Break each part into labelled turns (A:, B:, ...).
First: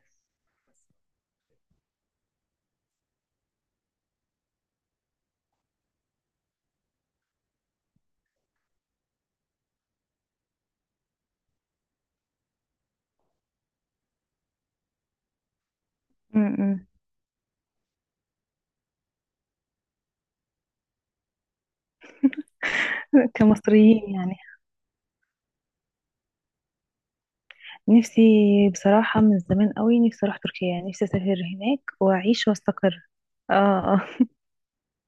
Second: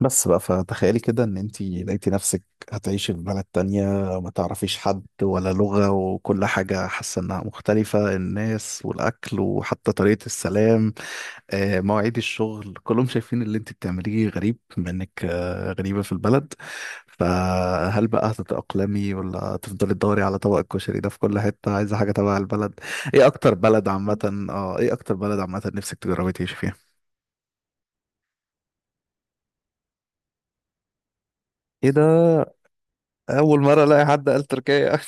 A: بس بقى فتخيلي كده ان انتي لقيتي نفسك هتعيشي في بلد تانية، ما تعرفيش حد ولا لغة وكل حاجة حاسة انها مختلفة، الناس والاكل وحتى طريقة السلام. مواعيد الشغل كلهم شايفين اللي انتي بتعمليه غريب، بما انك غريبة في
B: م-
A: البلد.
B: م.
A: فهل بقى هتتأقلمي ولا تفضلي تدوري على طبق الكشري ده في كل حتة، عايزة حاجة تبع البلد؟
B: كمصريين يعني،
A: ايه اكتر بلد عامة نفسك تجربي تعيشي فيها؟
B: نفسي. بصراحة من زمان قوي نفسي أروح تركيا، يعني نفسي أسافر هناك
A: ايه ده،
B: وأعيش وأستقر. آه
A: اول مره
B: آه.
A: الاقي حد قال تركيا.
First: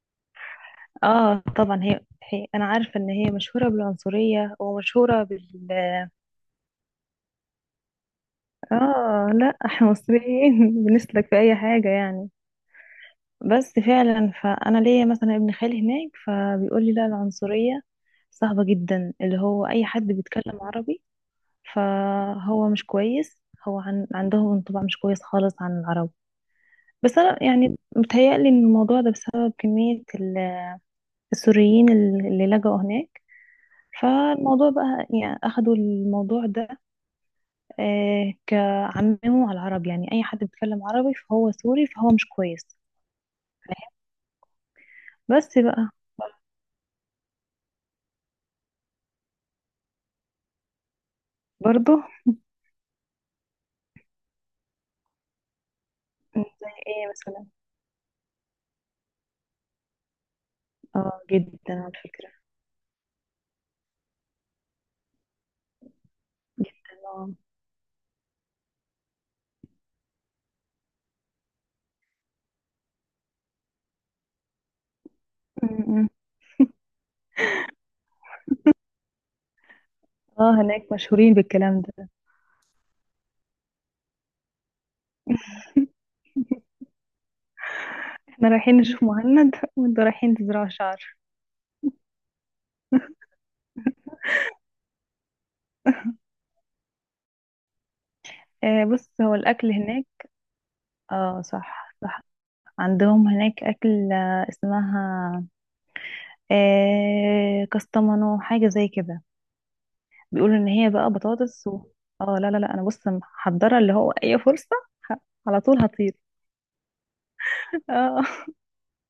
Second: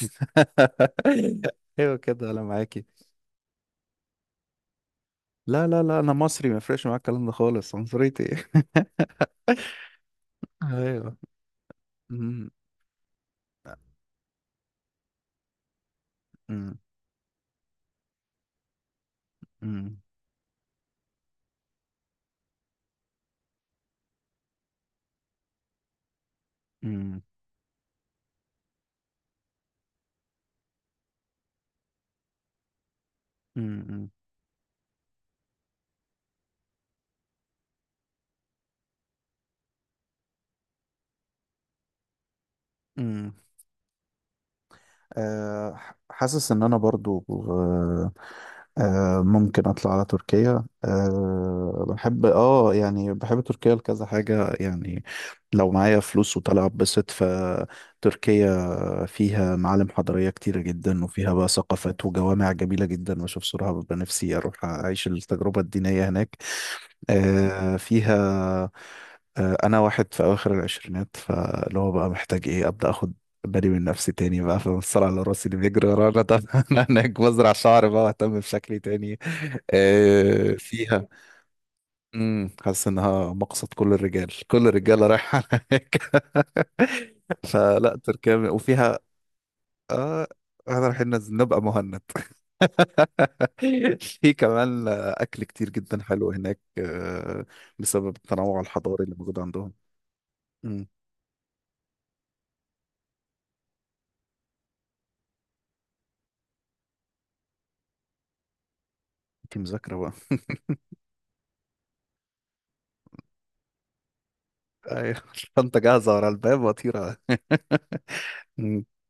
B: آه طبعا،
A: ايوه
B: هي,
A: كده انا
B: هي أنا
A: معاكي.
B: عارفة إن هي مشهورة بالعنصرية ومشهورة
A: لا
B: بال.
A: لا لا، انا مصري ما يفرقش معايا الكلام ده خالص، عنصريتي.
B: آه لا، إحنا مصريين
A: ايوه.
B: بنسلك في أي حاجة يعني.
A: أمم،
B: بس فعلا، فأنا ليا مثلا ابن خالي هناك،
A: أمم،
B: فبيقول لي لا، العنصرية صعبة جدا، اللي هو أي
A: أمم،
B: حد بيتكلم عربي فهو مش كويس. عندهم انطباع مش كويس خالص عن العرب. بس
A: أمم،
B: انا يعني متهيألي ان الموضوع ده بسبب كمية السوريين، اللي لجأوا هناك.
A: أمم،
B: فالموضوع بقى يعني اخدوا الموضوع ده، آه كعمموا على العرب، يعني اي حد بيتكلم عربي فهو سوري فهو مش كويس.
A: أمم.
B: فاهم. بس بقى.
A: حاسس ان انا برضو. ممكن اطلع على تركيا،
B: برضو.
A: بحب، بحب تركيا لكذا حاجة يعني. لو معايا فلوس وطالع
B: زي ايه
A: اتبسط،
B: مثلا؟
A: فتركيا فيها معالم حضارية كتيرة جدا،
B: اه
A: وفيها بقى
B: جدا على
A: ثقافات
B: فكرة،
A: وجوامع جميلة جدا، واشوف صورها ببقى نفسي اروح اعيش التجربة الدينية هناك.
B: جدا اه.
A: فيها. انا واحد في اواخر العشرينات، فاللي هو بقى محتاج ايه ابدا، اخد بالي من نفسي تاني بقى، في الصراع على راسي اللي بيجري
B: م- م.
A: ورانا. طب انا هناك بزرع شعر بقى واهتم بشكلي تاني.
B: اه هناك
A: فيها.
B: مشهورين بالكلام ده.
A: امم، حاسس انها مقصد كل الرجاله رايحه هناك.
B: احنا رايحين
A: وفيها،
B: نشوف مهند وانتوا
A: اه
B: رايحين تزرعوا شعر.
A: نبقى مهند. في كمان اكل كتير جدا حلو هناك، بسبب التنوع
B: آه
A: الحضاري اللي
B: بص، هو
A: موجود
B: الاكل
A: عندهم.
B: هناك.
A: امم.
B: اه صح صح. عندهم هناك اكل، آه، اسمها آه كستمانو، حاجه زي كده.
A: دي مذاكره بقى.
B: بيقولوا ان هي بقى بطاطس و... اه لا لا لا، انا بص محضره اللي هو اي فرصه. ه-
A: ايوه.
B: على
A: الشنطه
B: طول
A: جاهزه
B: هطير،
A: ورا الباب وطيره.
B: اه.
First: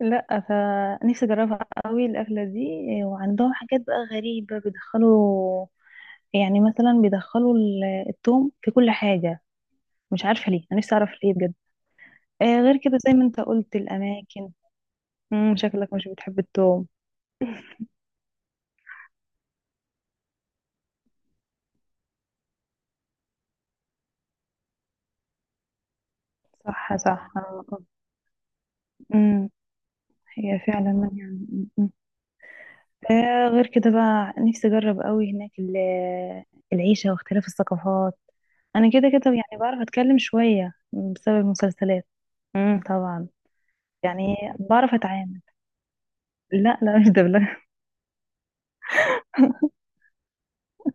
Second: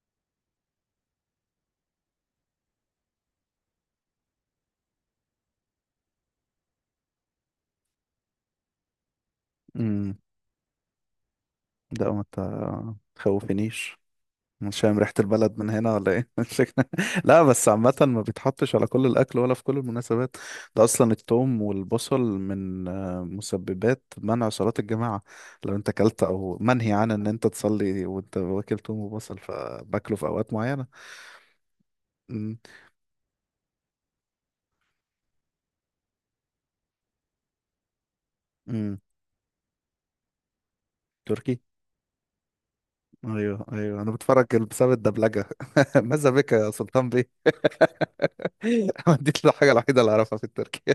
B: لا، فنفسي اجربها قوي الاكله دي. آه، وعندهم حاجات بقى غريبه بيدخلوا، يعني مثلا بيدخلوا التوم في كل حاجه.
A: امم.
B: مش عارفه ليه، انا نفسي اعرف ليه بجد.
A: لا،
B: آه غير
A: ما
B: كده، زي ما انت قلت
A: تخوفنيش.
B: الأماكن.
A: مش فاهم ريحة
B: مم،
A: البلد من
B: شكلك
A: هنا
B: مش
A: ولا ايه؟
B: بتحب التوم.
A: لا، بس عامة ما بيتحطش على كل الأكل ولا في كل المناسبات. ده أصلا الثوم والبصل من مسببات منع صلاة الجماعة. لو أنت أكلت أو منهي
B: صح
A: عن إن
B: صح،
A: أنت
B: آه، آه.
A: تصلي وأنت واكل ثوم وبصل،
B: مم.
A: فباكله في أوقات
B: هي
A: معينة.
B: فعلا مانعة. مم، مم.
A: امم.
B: آه غير كده بقى، نفسي أجرب قوي هناك العيشة واختلاف الثقافات. أنا
A: امم.
B: كده كده يعني بعرف أتكلم شوية بسبب
A: تركي.
B: المسلسلات. مم طبعا.
A: ايوه ايوه، انا
B: يعني
A: بتفرج بسبب
B: بعرف أتعامل.
A: الدبلجه. ماذا بك يا
B: لا لا،
A: سلطان
B: مش
A: بيه.
B: دبلجة.
A: دي الحاجه الوحيده اللي اعرفها في التركي.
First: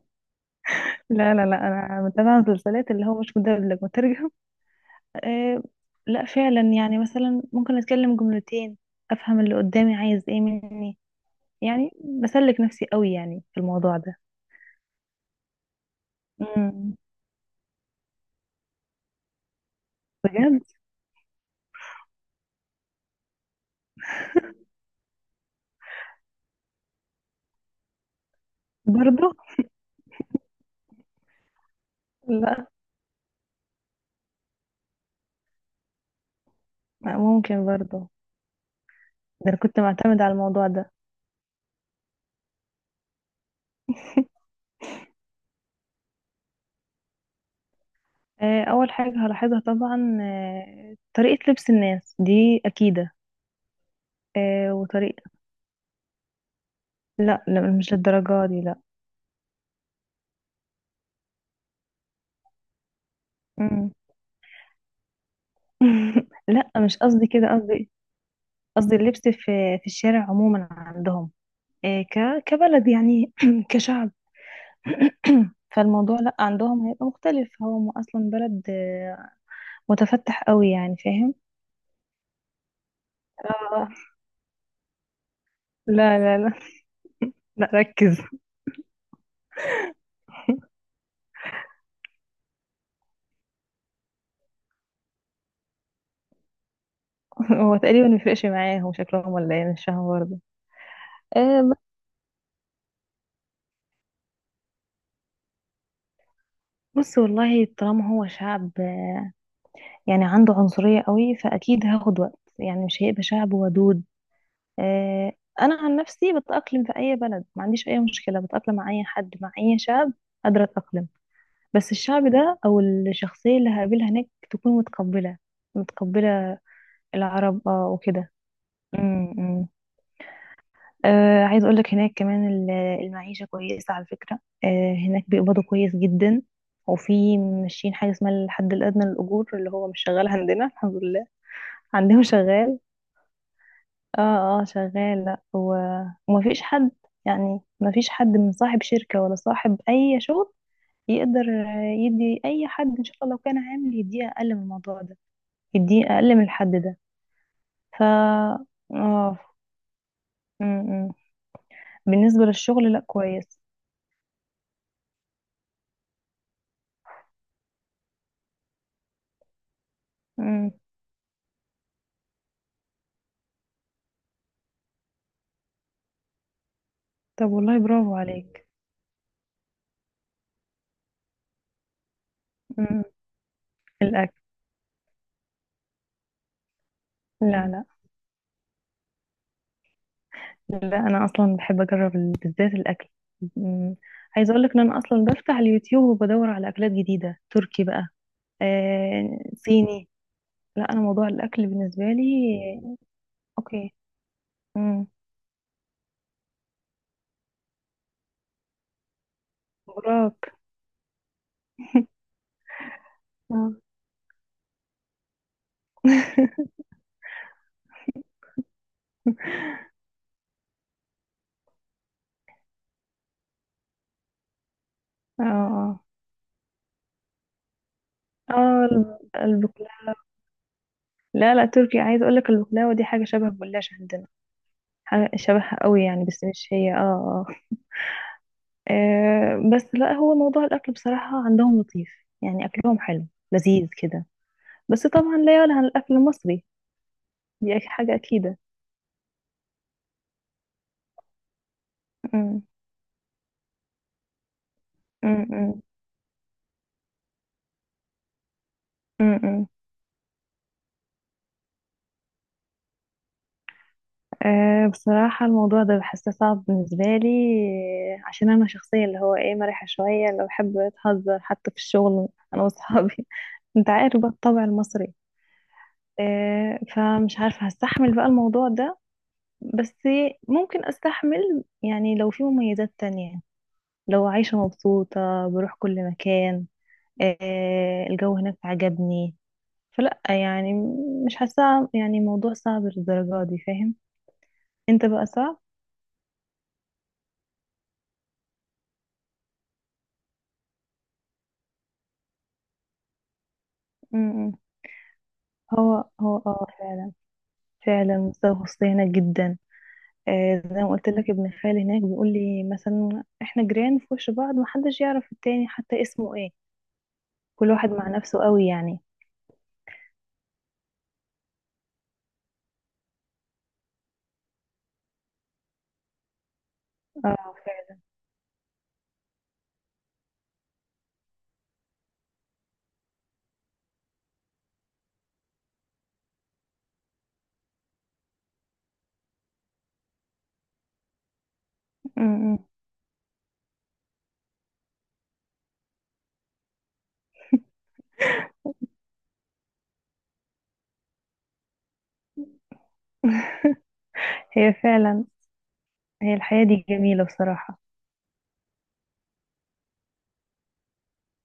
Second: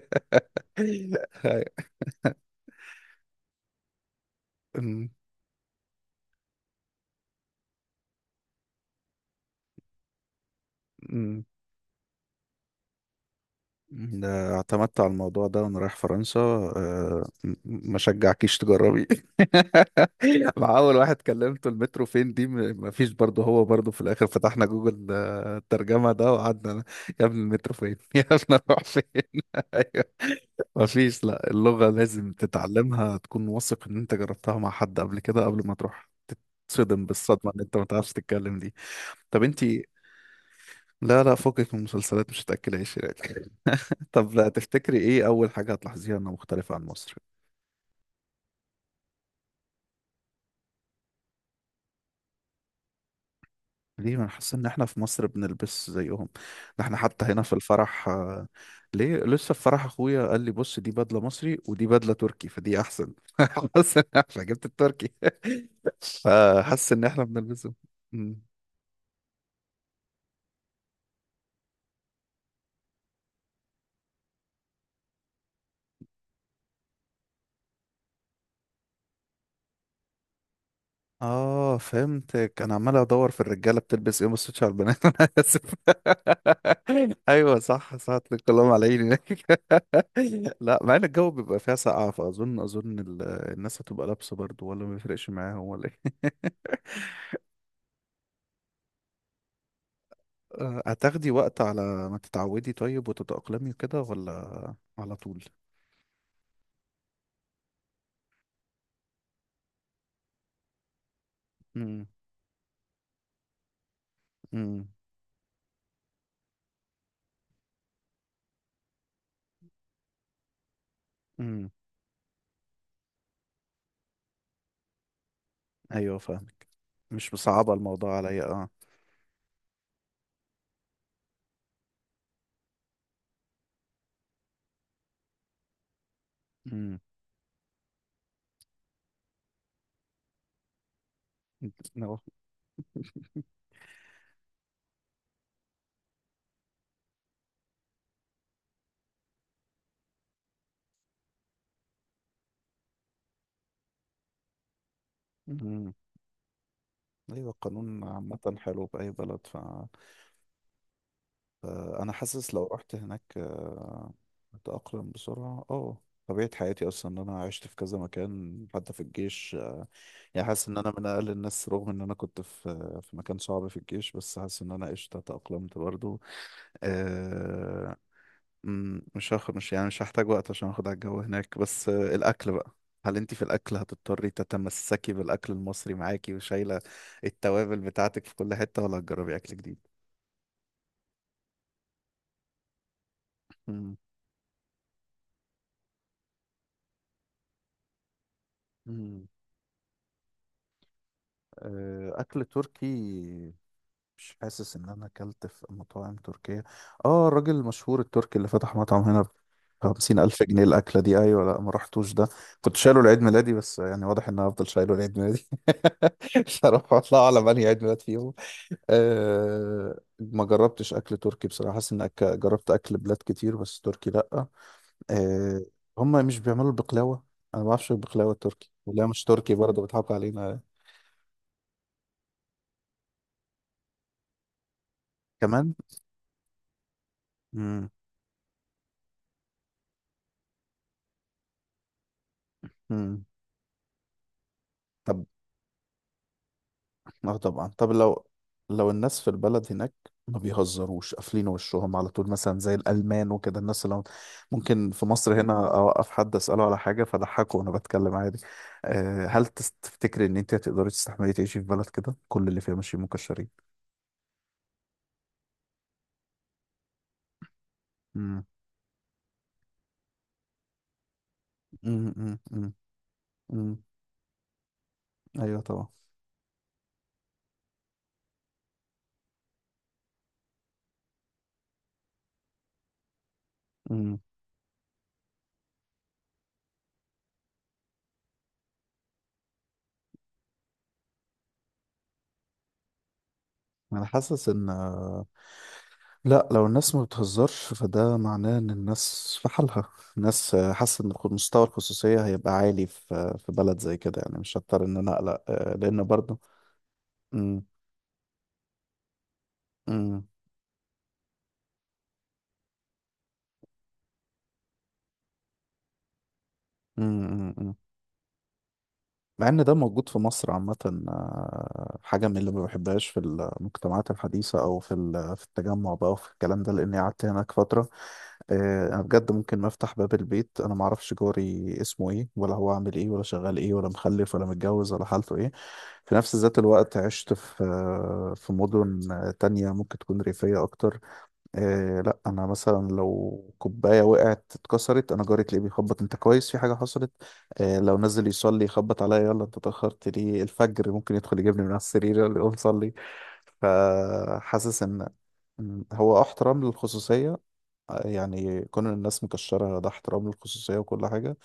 B: لا لا لا،
A: أيوة.
B: أنا متابعة مسلسلات اللي هو مش مدبلج، مترجم.
A: أمم،
B: آه. لا فعلا، يعني مثلا ممكن اتكلم جملتين، افهم اللي قدامي عايز ايه مني.
A: أمم.
B: يعني بسلك نفسي قوي يعني في الموضوع ده.
A: ده اعتمدت على الموضوع ده وانا رايح فرنسا،
B: امم،
A: ما شجعكيش تجربي.
B: بجد.
A: مع اول واحد كلمته، المترو فين دي، ما فيش برضه. هو برضه في الاخر فتحنا جوجل، الترجمه ده، وقعدنا يا ابني المترو فين، يا ابني اروح فين.
B: برضه.
A: ما فيش، لا، اللغة لازم
B: لا،
A: تتعلمها، تكون واثق ان انت جربتها مع حد قبل كده قبل ما تروح، تتصدم
B: لا،
A: بالصدمة ان
B: ممكن
A: انت ما
B: برضه.
A: تعرفش تتكلم دي. طب
B: ده انا
A: انت،
B: كنت معتمدة على الموضوع ده.
A: لا لا، فوقك من المسلسلات مش هتأكلهاش يعني. طب، لا تفتكري ايه اول حاجة هتلاحظيها انها مختلفة عن مصر؟
B: آه، اول حاجة هلاحظها طبعا، آه، طريقة لبس الناس، دي اكيدة.
A: ليه، ما انا حاسس ان
B: آه،
A: احنا في
B: وطريقة.
A: مصر بنلبس زيهم. ده احنا حتى هنا
B: لا
A: في
B: لا، مش
A: الفرح،
B: للدرجة دي، لا.
A: ليه لسه في فرح اخويا قال لي بص، دي بدلة مصري ودي بدلة تركي فدي احسن.
B: مم.
A: حاسس ان احنا جبت التركي،
B: لا،
A: فحاسس
B: مش
A: ان احنا
B: قصدي كده.
A: بنلبسهم.
B: قصدي، قصدي اللبس في الشارع عموما عندهم، آه، كبلد يعني، كشعب. فالموضوع لا، عندهم هيبقى مختلف. هو اصلا بلد، آه، متفتح قوي يعني، فاهم.
A: اه فهمتك، انا عمال ادور في الرجاله
B: آه.
A: بتلبس ايه، ما بصيتش على البنات. انا اسف.
B: لا لا لا.
A: ايوه
B: لا
A: صح صح،
B: ركز.
A: الكلام على عيني. لا، مع ان الجو بيبقى فيها سقعه، فاظن الناس هتبقى لابسه برضو، ولا ما بيفرقش معاهم ولا ايه؟
B: هو تقريبا ما يفرقش معاهم شكلهم ولا ايه، مش فاهمه برضه.
A: هتاخدي وقت
B: آه،
A: على ما تتعودي طيب وتتأقلمي كده، ولا على طول؟
B: بص والله، طالما هو شعب، آه، يعني عنده عنصرية قوي، فاكيد
A: امم.
B: هاخد وقت، يعني مش هيبقى شعب ودود.
A: امم.
B: آه، انا عن نفسي بتأقلم في اي بلد، ما عنديش اي مشكلة، بتأقلم مع اي حد، مع اي شعب. قادرة أتأقلم.
A: امم.
B: بس الشعب ده او الشخصيه اللي هقابلها هناك تكون متقبله،
A: ايوه
B: متقبله.
A: فاهمك. مش
B: العرب
A: مصعبه
B: اه
A: الموضوع
B: وكده.
A: عليا اه.
B: امم. آه عايز اقول لك هناك كمان المعيشه كويسه على فكره، آه هناك بيقبضوا كويس جدا. وفي ماشيين حاجه اسمها الحد الادنى للاجور، اللي هو مش شغال عندنا الحمد لله.
A: امم.
B: عندهم شغال. اه اه شغال. لا ومفيش حد، يعني مفيش حد من صاحب شركه ولا صاحب اي شغل يقدر، آه، يدي اي حد، ان شاء الله لو كان عامل، يديه اقل من الموضوع ده،
A: مم.
B: يديه اقل من الحد ده.
A: ايوه،
B: ف
A: القانون عامة حلو بأي
B: اه
A: بلد.
B: م- م.
A: فأنا
B: بالنسبة
A: حاسس لو
B: للشغل
A: رحت
B: لا
A: هناك،
B: كويس.
A: أتأقلم بسرعة اه. طبيعة حياتي أصلا إن أنا عشت في كذا مكان حتى في الجيش، يعني حاسس
B: م.
A: إن أنا من أقل الناس، رغم إن أنا كنت في مكان صعب في الجيش، بس حاسس إن أنا قشطة تأقلمت برضو.
B: طب والله،
A: آه،
B: برافو عليك.
A: مش هاخد مش يعني مش هحتاج وقت عشان اخد على الجو هناك، بس الاكل بقى.
B: م.
A: هل انت في الاكل هتضطري
B: الاكل.
A: تتمسكي بالاكل المصري معاكي وشايله
B: لا
A: التوابل
B: لا
A: بتاعتك في كل حته، ولا هتجربي اكل جديد؟
B: لا، انا اصلا بحب اجرب بالذات الاكل. م.
A: مم.
B: عايزة اقولك ان انا اصلا بفتح اليوتيوب وبدور على اكلات جديدة، تركي بقى،
A: مم.
B: آه صيني. لا انا موضوع الاكل بالنسبة
A: اكل
B: لي.
A: تركي.
B: اوكي.
A: مش حاسس ان
B: م.
A: انا اكلت في مطاعم تركية. اه، الراجل المشهور التركي اللي فتح مطعم هنا بخمسين الف
B: براك.
A: جنيه الاكلة دي، ايوه، لا ما رحتوش ده. كنت شايله لعيد ميلادي، بس
B: آه.
A: يعني واضح ان انا هفضل شايله لعيد ميلادي. مش هروح اطلع على انهي عيد ميلاد فيهم. أه، ما جربتش اكل تركي بصراحه. حاسس ان جربت اكل بلاد كتير بس تركي لا.
B: اه
A: أه.
B: اه.
A: هم مش بيعملوا البقلاوه. انا ما بعرفش البقلاوه التركي
B: آه،
A: ولا مش تركي، برضه
B: البقلاوة.
A: بيضحكوا علينا
B: لا لا، تركي. عايز اقول لك البقلاوه دي حاجه شبه الجلاش عندنا، حاجه
A: كمان.
B: شبهها قوي يعني، بس مش هي، اه. اه آه، بس لا، هو موضوع الاكل بصراحه عندهم لطيف، يعني اكلهم
A: امم.
B: حلو لذيذ كده. بس
A: طب
B: طبعا لا يعلى عن الاكل المصري،
A: اه طبعا.
B: دي
A: طب
B: حاجه
A: لو
B: اكيده.
A: لو الناس في البلد هناك ما بيهزروش، قافلين وشهم على طول مثلا
B: أمم،
A: زي الألمان وكده، ممكن في مصر هنا
B: أمم،
A: أوقف حد أسأله على حاجة فضحكه وأنا بتكلم عادي. أه،
B: أمم،
A: هل
B: أمم.
A: تفتكري إن أنت هتقدري تستحملي تعيشي في بلد كده كل اللي فيها ماشيين مكشرين؟
B: أه بصراحة الموضوع ده بحسه صعب بالنسبة لي. آه،
A: امم.
B: عشان أنا شخصية اللي هو إيه، مرحة شوية، اللي بحب أتهزر حتى في
A: امم.
B: الشغل، أنا
A: امم.
B: وأصحابي.
A: امم.
B: أنت عارف بقى الطبع المصري.
A: أيوه طبعا.
B: آه، فمش عارفة هستحمل بقى الموضوع ده. بس ممكن استحمل، يعني لو في مميزات تانية،
A: امم.
B: لو عايشة مبسوطة، بروح كل مكان. آه، الجو هناك عجبني. فلا يعني، مش حاسة يعني موضوع صعب للدرجة دي، فاهم.
A: أنا حاسس إن،
B: انت بقى صعب.
A: لا، لو الناس ما بتهزرش فده معناه ان الناس في حالها. الناس، حاسه ان مستوى الخصوصيه هيبقى عالي في بلد زي
B: م-
A: كده، يعني
B: م.
A: مش هضطر ان انا اقلق، لان
B: هو هو
A: برضه.
B: اه فعلا.
A: امم.
B: فعلا مستوى الخصوصية هناك جدا.
A: امم.
B: آه، زي ما قلت لك ابن خالي هناك بيقول لي مثلا احنا جيران في وش بعض، محدش يعرف التاني حتى اسمه ايه.
A: إمم، إمم،
B: كل
A: إمم.
B: واحد مع نفسه قوي يعني.
A: مع ان ده موجود في مصر عامة. حاجة من اللي ما بحبهاش في المجتمعات الحديثة، او في التجمع بقى وفي الكلام ده، لاني قعدت هناك
B: اه
A: فترة.
B: فعلا.
A: انا بجد ممكن ما افتح باب البيت، انا ما اعرفش جاري اسمه ايه ولا هو عامل ايه ولا شغال ايه ولا مخلف ولا متجوز ولا حالته ايه. في نفس ذات الوقت عشت في مدن تانية ممكن تكون ريفية اكتر. إيه، لا
B: م-
A: انا
B: م.
A: مثلا لو كوبايه وقعت اتكسرت، انا جاري تلاقيه بيخبط، انت كويس؟ في حاجه حصلت؟ إيه، لو نزل يصلي يخبط عليا، يلا انت اتاخرت ليه الفجر، ممكن يدخل يجيبني من على السرير يلا قوم صلي.
B: هي
A: فحاسس ان
B: فعلا.
A: هو
B: هي
A: احترام
B: الحياة دي جميلة
A: للخصوصيه.
B: بصراحة.
A: يعني كون الناس مكشره، ده احترام للخصوصيه وكل حاجه.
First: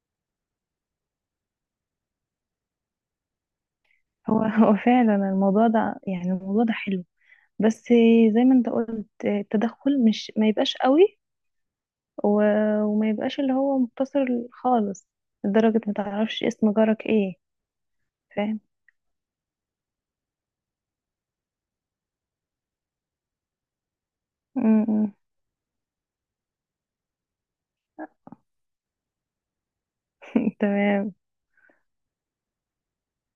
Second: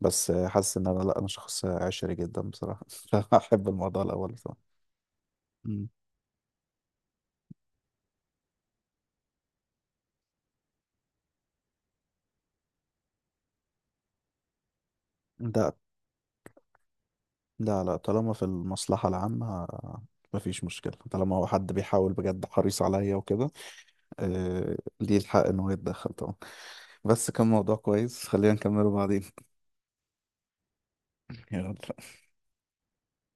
A: بس حاسس ان انا، لا، انا شخص عشري جدا بصراحه. فاحب الموضوع الاول
B: هو
A: بصراحه.
B: هو فعلا الموضوع
A: مم.
B: ده، يعني الموضوع ده حلو. بس زي ما انت قلت، التدخل مش ما يبقاش قوي، وما يبقاش اللي هو مقتصر خالص
A: ده
B: لدرجة ما تعرفش اسم جارك ايه.
A: لا لا، طالما في
B: فاهم.
A: المصلحة العامة مفيش مشكلة، طالما هو حد بيحاول بجد حريص عليا وكده، آه
B: م- م.
A: ليه الحق إنه يتدخل طبعا. بس كان موضوع كويس، خلينا نكمله بعدين.
B: تمام.
A: يلا.